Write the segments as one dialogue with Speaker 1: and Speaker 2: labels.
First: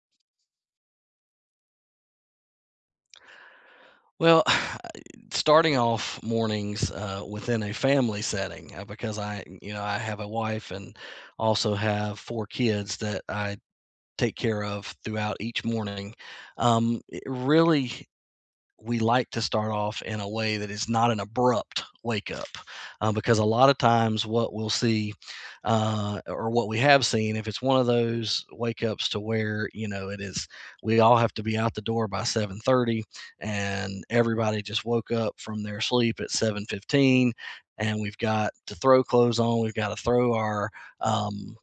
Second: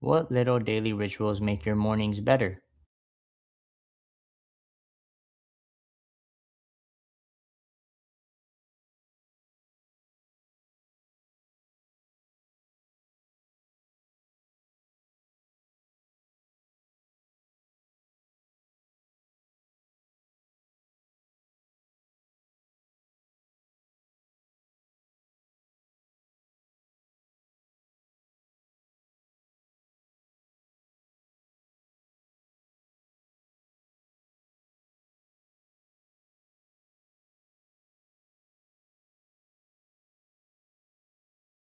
Speaker 1: What little daily rituals make your mornings better?
Speaker 2: Well, starting off mornings within a family setting because I, you know, I have a wife and also have four kids that I take care of throughout each morning. It really We like to start off in a way that is not an abrupt wake up because a lot of times what we'll see or what we have seen. If it's one of those wake ups to where you know it is, we all have to be out the door by 7:30 and everybody just woke up from their sleep at 7:15, and we've got to throw clothes on, we've got to throw our um,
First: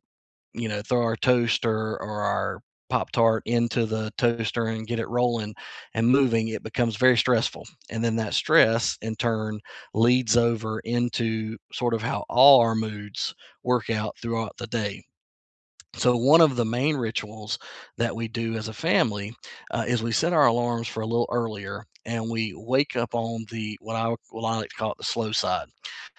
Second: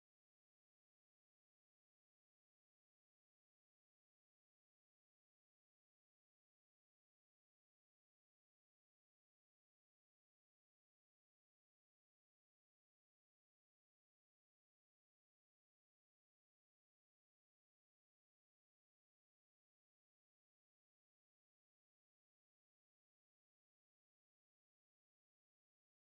Speaker 2: you know, throw our toaster or our Pop Tart into the toaster and get it rolling and moving, it becomes very stressful. And then that stress in turn leads over into sort of how all our moods work out throughout the day. So, one of the main rituals that we do as a family is we set our alarms for a little earlier, and we wake up on the what I like to call it the slow side,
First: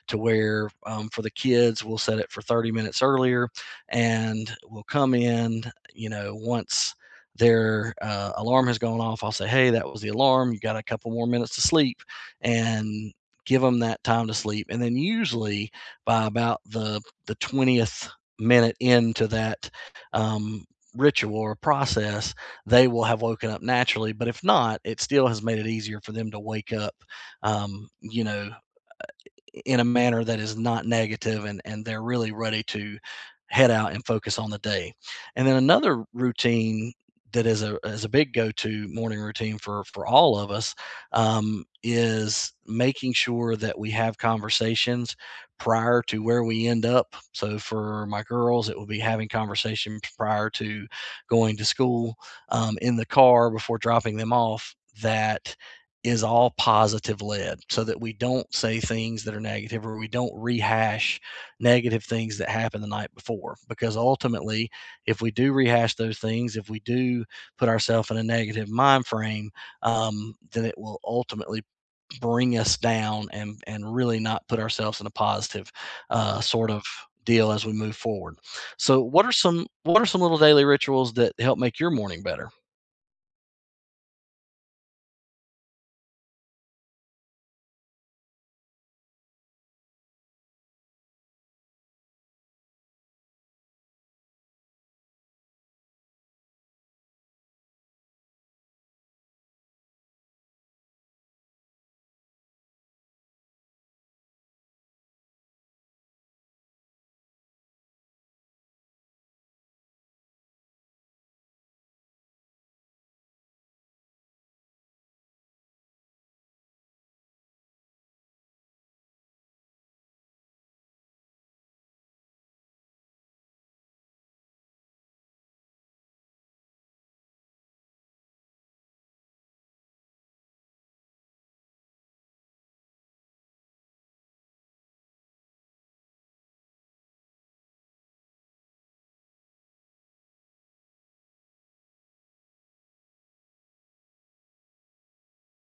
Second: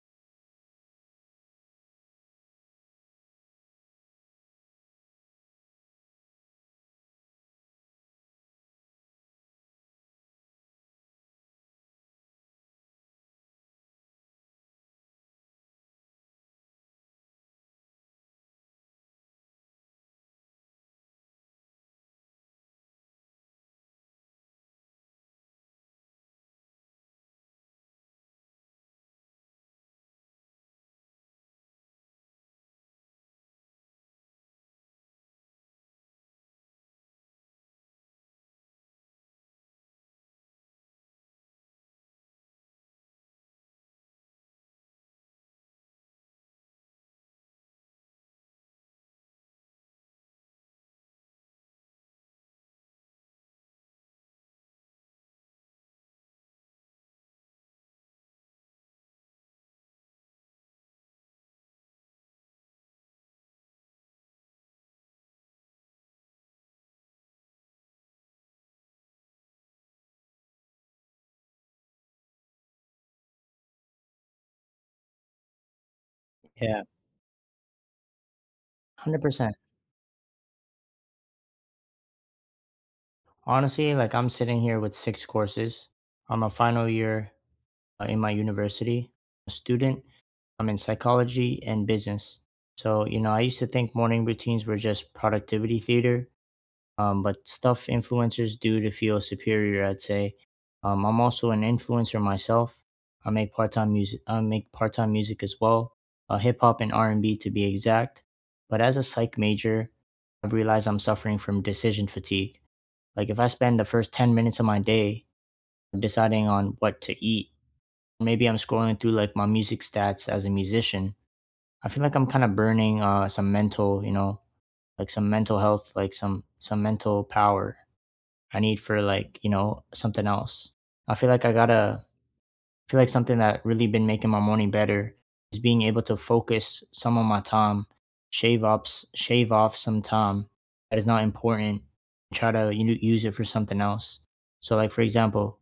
Speaker 2: to where for the kids we'll set it for 30 minutes earlier, and we'll come in, you know, once their alarm has gone off. I'll say, hey, that was the alarm, you got a couple more minutes to sleep, and give them that time to sleep. And then usually by about the 20th minute into that um, ritual or process, they will have woken up naturally. But if not, it still has made it easier for them to wake up you know, in a manner that is not negative, and they're really ready to head out and focus on the day. And then another routine that is a big go-to morning routine for all of us is making sure that we have conversations prior to where we end up. So for my girls, it will be having conversations prior to going to school, in the car before dropping them off, that is all positive led, so that we don't say things that are negative, or we don't rehash negative things that happened the night before. Because ultimately, if we do rehash those things, if we do put ourselves in a negative mind frame, then it will ultimately bring us down, and really not put ourselves in a positive sort of
Speaker 1: Yeah.
Speaker 2: deal as we move forward. So what are
Speaker 1: 100%.
Speaker 2: some what are some little daily rituals that help make your morning better?
Speaker 1: Honestly, like I'm sitting here with six courses. I'm a final year in my university, a student. I'm in psychology and business. So, you know, I used to think morning routines were just productivity theater, but stuff influencers do to feel superior, I'd say. I'm also an influencer myself. I make part-time music. I make part-time music as well, hip hop and R and B to be exact. But as a psych major, I've realized I'm suffering from decision fatigue. Like if I spend the first 10 minutes of my day deciding on what to eat, maybe I'm scrolling through like my music stats as a musician. I feel like I'm kind of burning some mental, you know, like some mental health, like some mental power I need for like, you know, something else. I feel like I feel like something that really been making my morning better is being able to focus some of my time, shave ups, shave off some time that is not important, try to you know, use it for something else. So like for example,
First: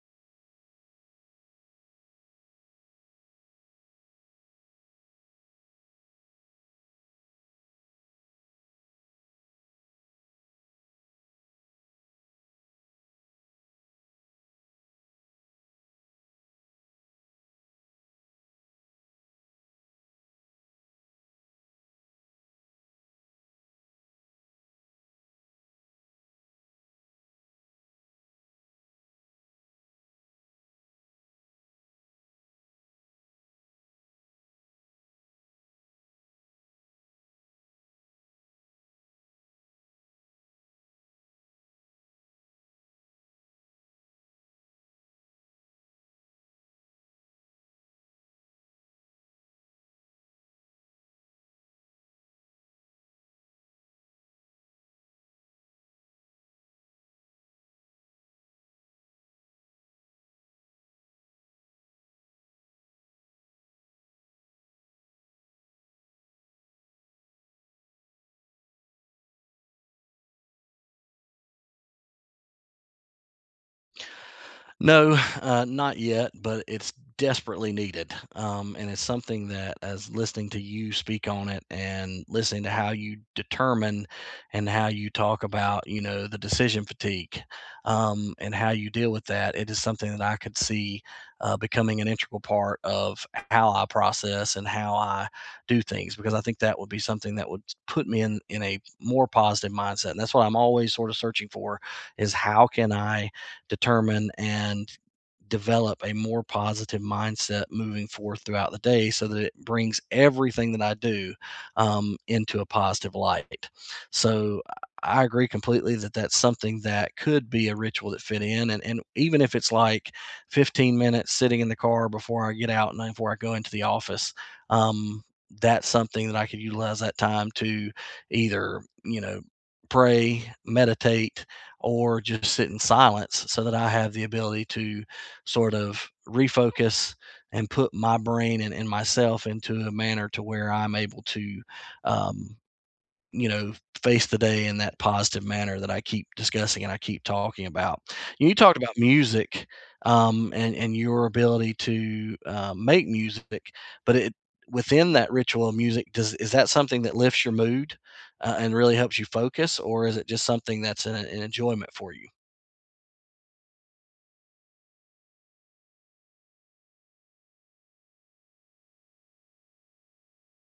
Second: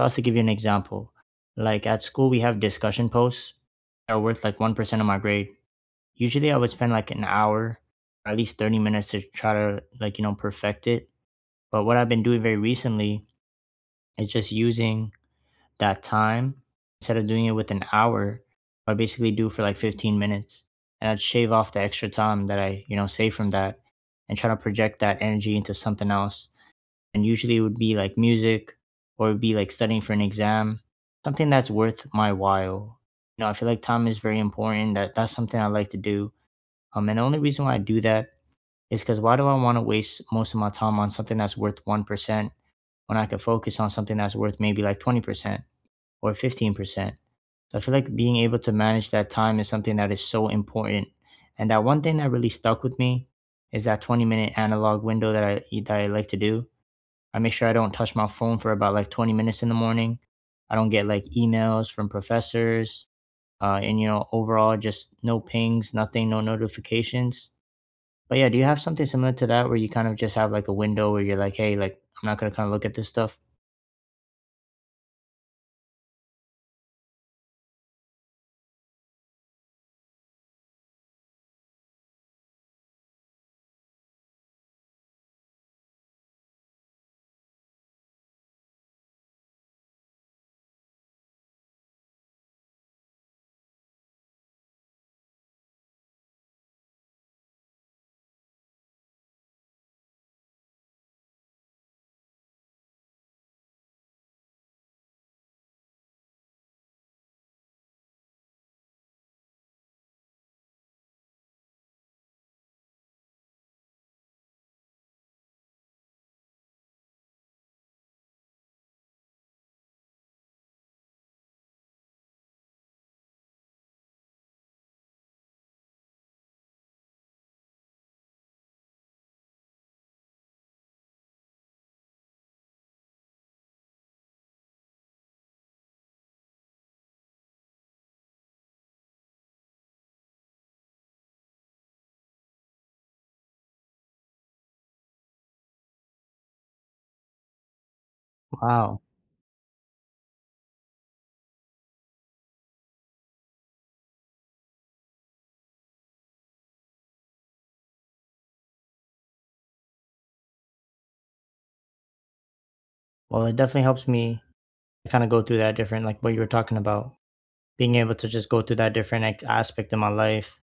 Speaker 1: I was to give you an example. Like at school we have discussion posts that are worth like 1% of my grade. Usually I would spend like an hour or at least 30 minutes to try to like, you know, perfect it. But what I've been doing very recently it's just using that time instead of doing it with an hour, I basically do for like 15 minutes. And I'd shave off the extra time that I, you know, save from that and try to project that energy into something else. And usually it would be like music or it'd be like studying for an exam, something that's worth my while. You know, I feel like time is very important. That's something I like to do. And the only reason why I do that is because why do I want to waste most of my time on something that's worth 1% when I could focus on something that's worth maybe like 20%? Or 15%. So I feel like being able to manage that time is something that is so important. And that one thing that really stuck with me is that 20-minute analog window that I like to do. I make sure I don't touch my phone for about like 20 minutes in the morning. I don't get like emails from professors. And you know, overall, just no pings, nothing, no notifications. But yeah, do you have something similar to that where you kind of just have like a window where you're like, hey, like I'm not gonna kind of look at this stuff?
Speaker 2: No, not yet, but it's desperately needed. And it's something that, as listening to you speak on it and listening to how you determine and how you talk about, you know, the decision fatigue and how you deal with that, it is something that I could see becoming an integral part of how I process and how I do things, because I think that would be something that would put me in a more positive mindset. And that's what I'm always sort of searching for, is how can I determine and develop a more positive mindset moving forth throughout the day, so that it brings everything that I do into a positive light. So I agree completely that that's something that could be a ritual that fit in. And even if it's like 15 minutes sitting in the car before I get out and before I go into the office, um, that's something that I could utilize that time to either, you know, pray, meditate, or just sit in silence, so that I have the ability to sort of refocus and put my brain and myself into a manner to where I'm able to, um, you know, face the day in that positive manner that I keep discussing and I keep talking about. You talked about
Speaker 1: Wow.
Speaker 2: music and your ability to make music, but it within that ritual of music, does is that something that lifts your mood and really helps you focus, or is it just something that's an enjoyment for you?
Speaker 1: Well, it definitely helps me kinda go through that different like what you were talking about, being able to just go through that different, like, aspect of my life,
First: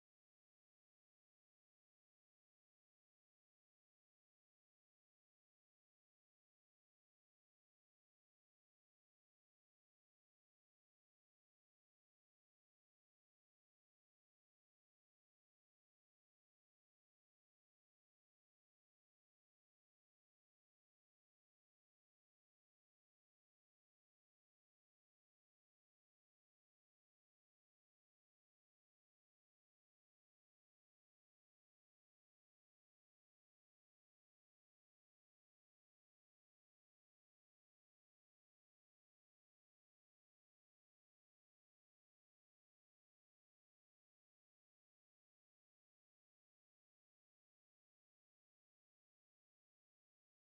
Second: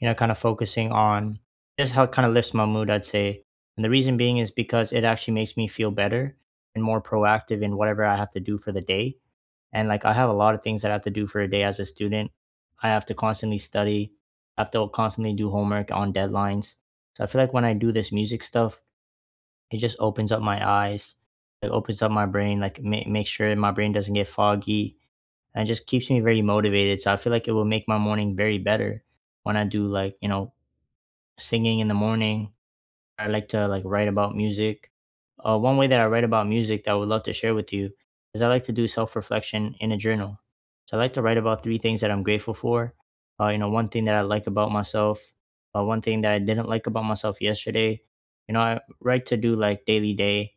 Speaker 1: you know, kinda focusing on just how it kinda lifts my mood, I'd say, and the reason being is because it actually makes me feel better and more proactive in whatever I have to do for the day, and, like, I have a lot of things that I have to do for a day as a student. I have to constantly study, I have to constantly do homework on deadlines, so I feel like when I do this music stuff, it just opens up my eyes, it opens up my brain, like, ma makes sure my brain doesn't get foggy, and it just keeps me very motivated. So I feel like it will make my morning very better when I do like, you know, singing in the morning. I like to like write about music. One way that I write about music that I would love to share with you is I like to do self reflection in a journal. So I like to write about 3 things that I'm grateful for. You know, one thing that I like about myself, one thing that I didn't like about myself yesterday. You know, I like to do like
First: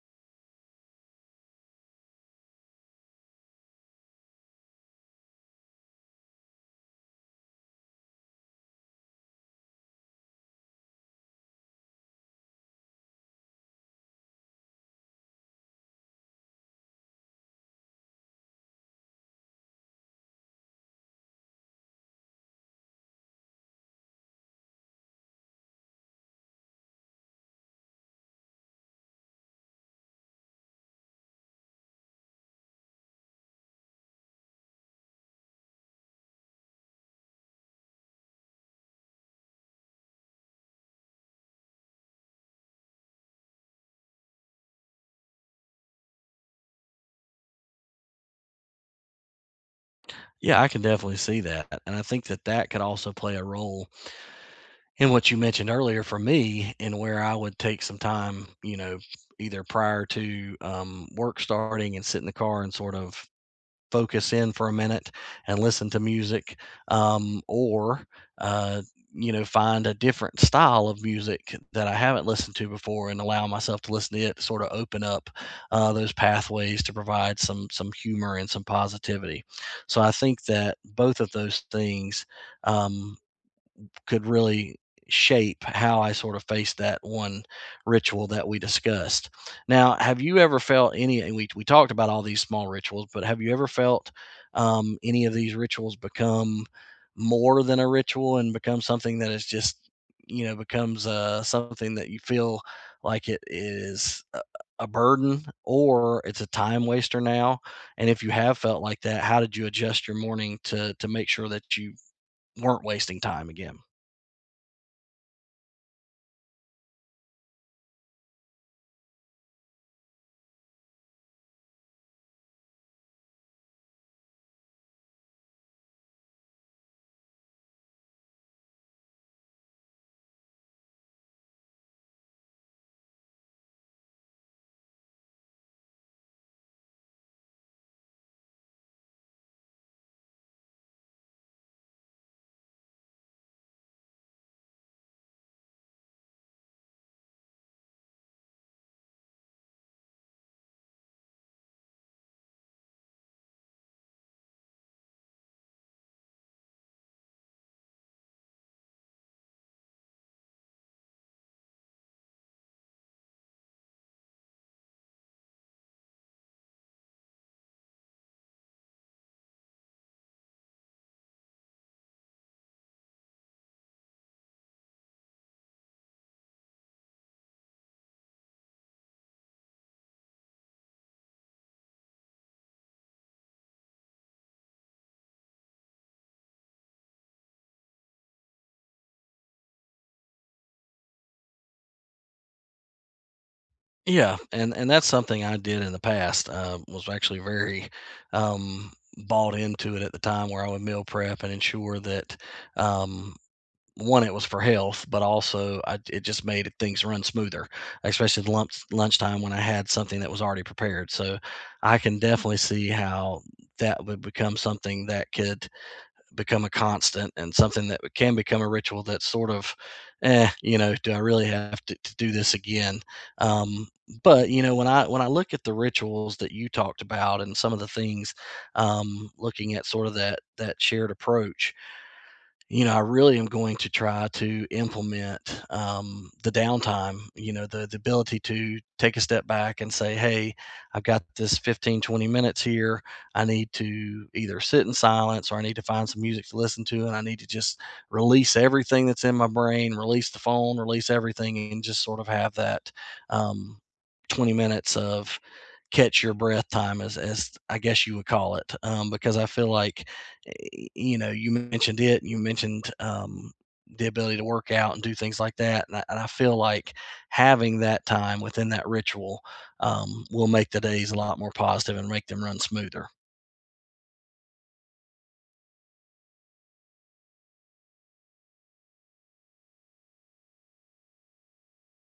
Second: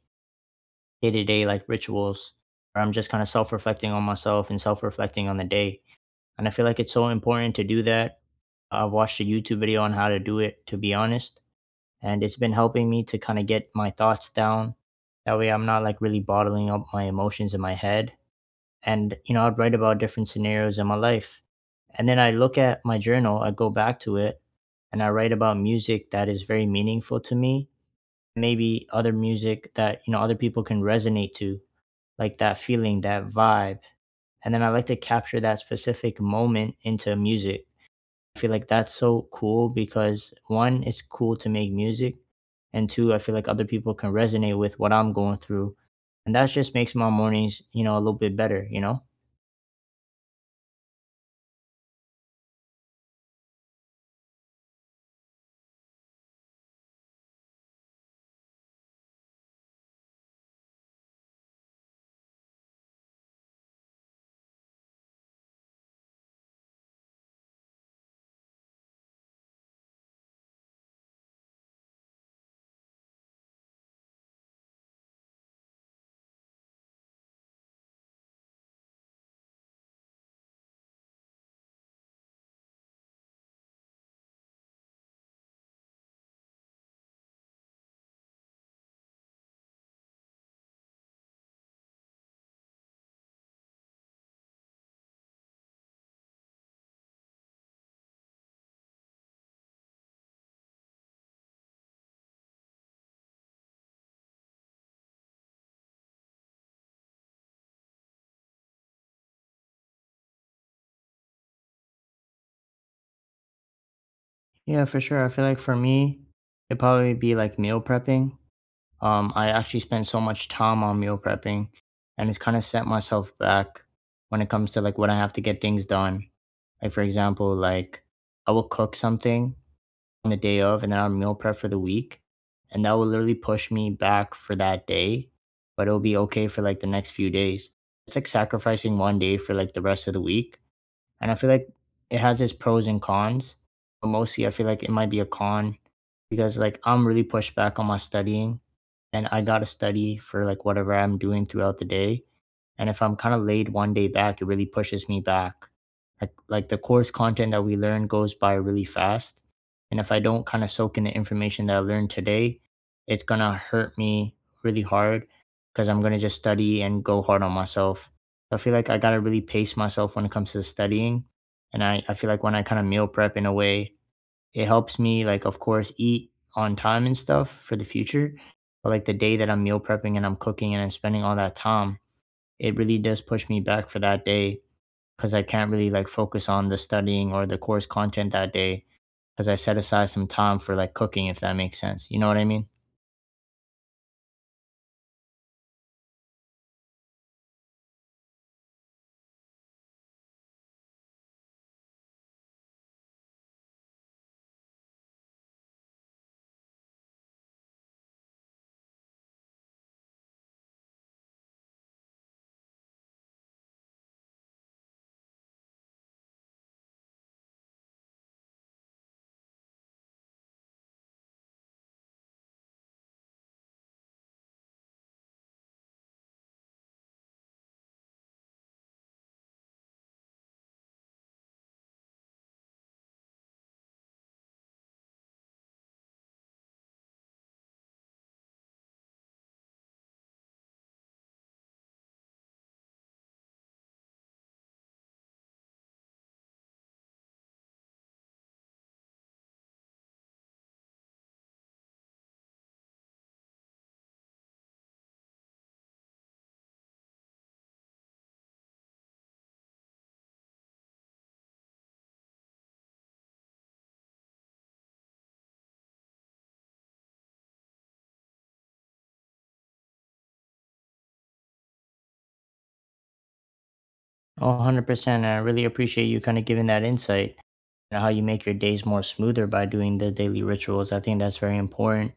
Speaker 1: day to day like rituals where I'm just kind of self reflecting on myself and self reflecting on the day and I feel like it's so important to do that. I've watched a YouTube video on how to do it, to be honest. And it's been helping me to kind of get my thoughts down. That way, I'm not like really bottling up my emotions in my head. And, you know, I'd write about different scenarios in my life. And then I look at my journal, I go back to it, and I write about music that is very meaningful to me. Maybe other music that, you know, other people can resonate to, like that feeling, that vibe. And then I like to capture that specific moment into music feel like that's so cool because one, it's cool to make music, and two, I feel like other people can resonate with what I'm going through, and that just makes my mornings, you know, a little bit better, you know?
Speaker 2: Yeah, I can definitely see that. And I think that that could also play a role in what you mentioned earlier for me, in where I would take some time, you know, either prior to work starting and sit in the car and sort of focus in for a minute and listen to music, or uh, you know, find a different style of music that I haven't listened to before and allow myself to listen to it. To Sort of open up those pathways to provide some humor and some positivity. So I think that both of those things um, could really shape how I sort of faced that one ritual that we discussed. Now, have you ever felt any, and we talked about all these small rituals, but have you ever felt any of these rituals become more than a ritual and become something that is just, you know, becomes something that you feel like it is a burden or it's a time waster now? And if you have felt like that, how did you adjust your morning to make sure that you weren't wasting time again?
Speaker 1: Yeah, for sure. I feel like for me, it'd probably be like meal prepping. I actually spend so much time on meal prepping, and it's kind of set myself back when it comes to like when I have to get things done. Like for example, like I will cook something on the day of and then I'll meal prep for the week. And that will literally push me back for that day, but it'll be okay for like the next few days. It's like sacrificing one day for like the rest of the week. And I feel like it has its pros and cons, but mostly I feel like it might be a con because like I'm really pushed back on my studying and I got to study for like whatever I'm doing throughout the day and if I'm kind of laid one day back, it really pushes me back. Like the course content that we learn goes by really fast. And if I don't kind of soak in the information that I learned today, it's gonna hurt me really hard because I'm gonna just study and go hard on myself. So I feel like I gotta really pace myself when it comes to studying. And I feel like when I kind of meal prep in a way, it helps me like of course eat on time and stuff for the future. But like the day that I'm meal prepping and I'm cooking and I'm spending all that time it really does push me back for that day because I can't really like focus on the studying or the course content that day because I set aside some time for like cooking, if that makes sense. You know what I mean?
Speaker 2: Yeah, and that's something I did in the past. Was actually very um, bought into it at the time, where I would meal prep and ensure that um, one, it was for health, but also I, it just made it- things run smoother, especially at lunchtime when I had something that was already prepared. So I can definitely see how that would become something that could become a constant and something that can become a ritual that's sort of, eh, you know, do I really have to, do this again? Um, but you know, when I look at the rituals that you talked about and some of the things, looking at sort of that shared approach, you know, I really am going to try to implement the downtime, you know, the ability to take a step back and say, hey, I've got this 15, 20 minutes here. I need to either sit in silence, or I need to find some music to listen to. And I need to just release everything that's in my brain, release the phone, release everything, and just sort of have that um, 20 minutes of catch your breath time, as I guess you would call it, because I feel like, eh, you know, you mentioned it, and you mentioned the ability to work out and do things like that, and I feel like having that time within that ritual will make the days a lot more positive and make them run smoother.
Speaker 1: Oh, 100%. I really appreciate you kind of giving that insight and how you make your days more smoother by doing the daily rituals. I think that's very important.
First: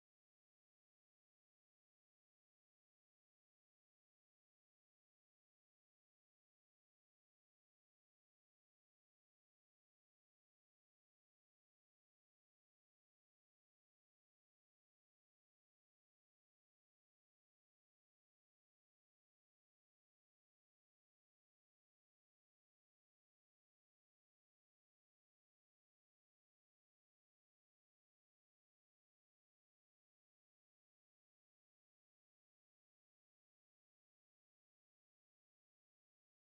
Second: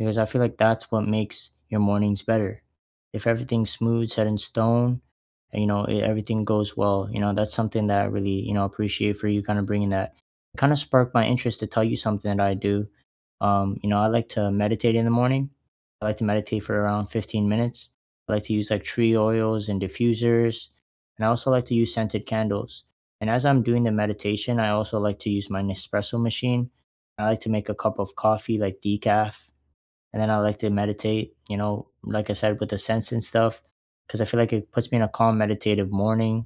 Speaker 1: Because I feel like that's what makes your mornings better. If everything's smooth, set in stone, and you know, everything goes well, you know, that's something that I really, you know, appreciate for you kind of bringing that. It kind of sparked my interest to tell you something that I do. You know, I like to meditate in the morning. I like to meditate for around 15 minutes. I like to use like tree oils and diffusers, and I also like to use scented candles. And as I'm doing the meditation, I also like to use my Nespresso machine. I like to make a cup of coffee, like decaf and then I like to meditate, you know, like I said, with the scents and stuff, because I feel like it puts me in a calm, meditative morning.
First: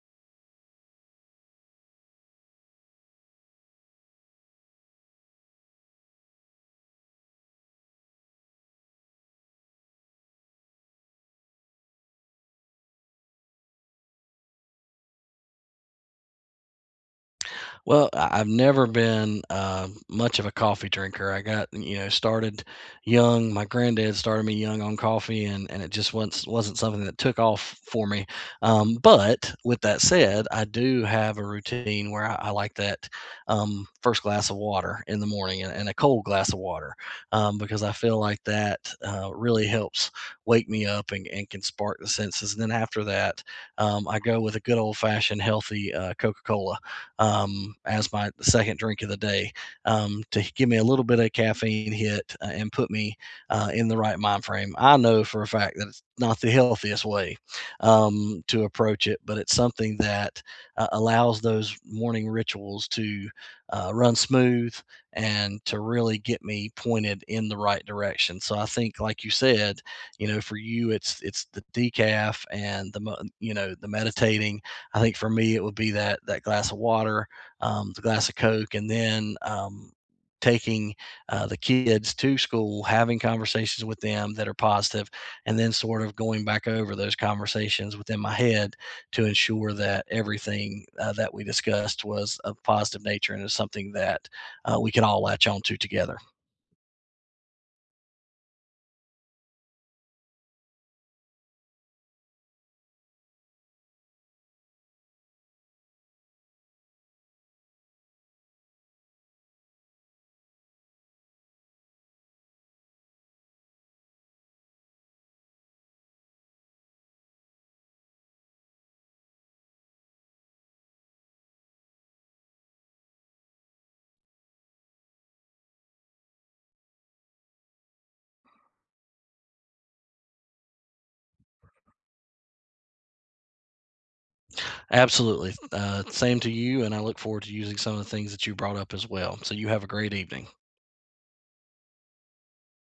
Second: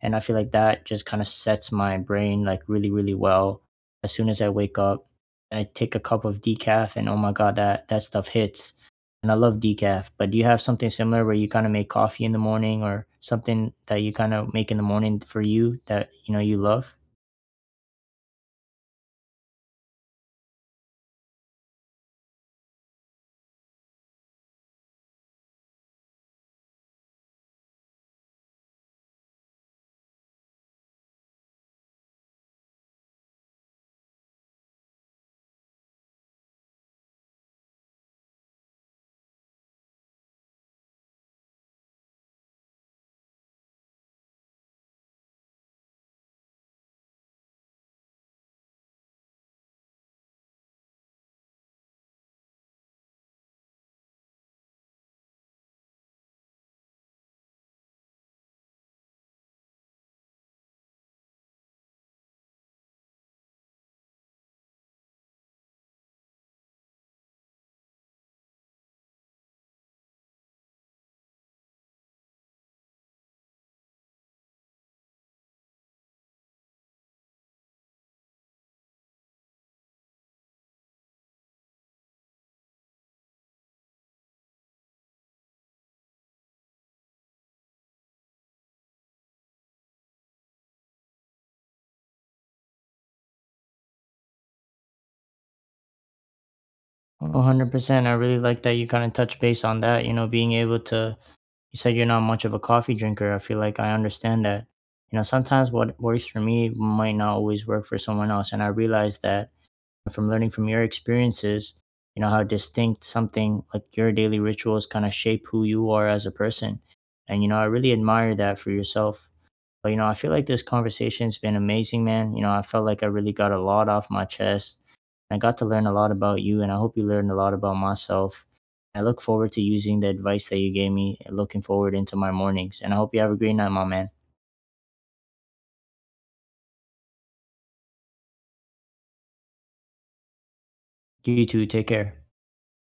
Speaker 1: And I feel like that just kind of sets my brain like really, really well. As soon as I wake up, I take a cup of decaf, and oh my God, that stuff hits. And I love decaf, but do you have something similar where you kind of make coffee in the morning or something that you kind of make in the morning for you that, you know, you love?
Speaker 2: Well, I've never been much of a coffee drinker. I got, you know, started young. My granddad started me young on coffee, and it just wasn't something that took off for me. But with that said, I do have a routine where I like that first glass of water in the morning, and a cold glass of water because I feel like that really helps wake me up, and can spark the senses. And then after that, I go with a good old fashioned healthy Coca Cola as my second drink of the day, to give me a little bit of caffeine hit and put me in the right mind frame. I know for a fact that it's not the healthiest way to approach it, but it's something that allows those morning rituals to run smooth and to really get me pointed in the right direction. So I think, like you said, you know, for you, it's the decaf and the you know, the meditating. I think for me, it would be that that glass of water, the glass of Coke, and then taking the kids to school, having conversations with them that are positive, and then sort of going back over those conversations within my head to ensure that everything that we discussed was of positive nature and is something that we can all latch on to together.
Speaker 1: 100%. I really like that you kind of touch base on that, you know, being able to you said you're not much of a coffee drinker. I feel like I understand that. You know, sometimes what works for me might not always work for someone else. And I realize that from learning from your experiences, you know, how distinct something like your daily rituals kind of shape who you are as a person. And, you know, I really admire that for yourself. But, you know, I feel like this conversation's been amazing, man. You know, I felt like I really got a lot off my chest. I got to learn a lot about you, and I hope you learned a lot about myself. I look forward to using the advice that you gave me, looking forward into my mornings. And I hope you have a great night, my man.
Speaker 2: Absolutely. Same to you, and I look forward to using some of the things that you brought up as well. So you have a great evening.
Speaker 1: You too. Take care.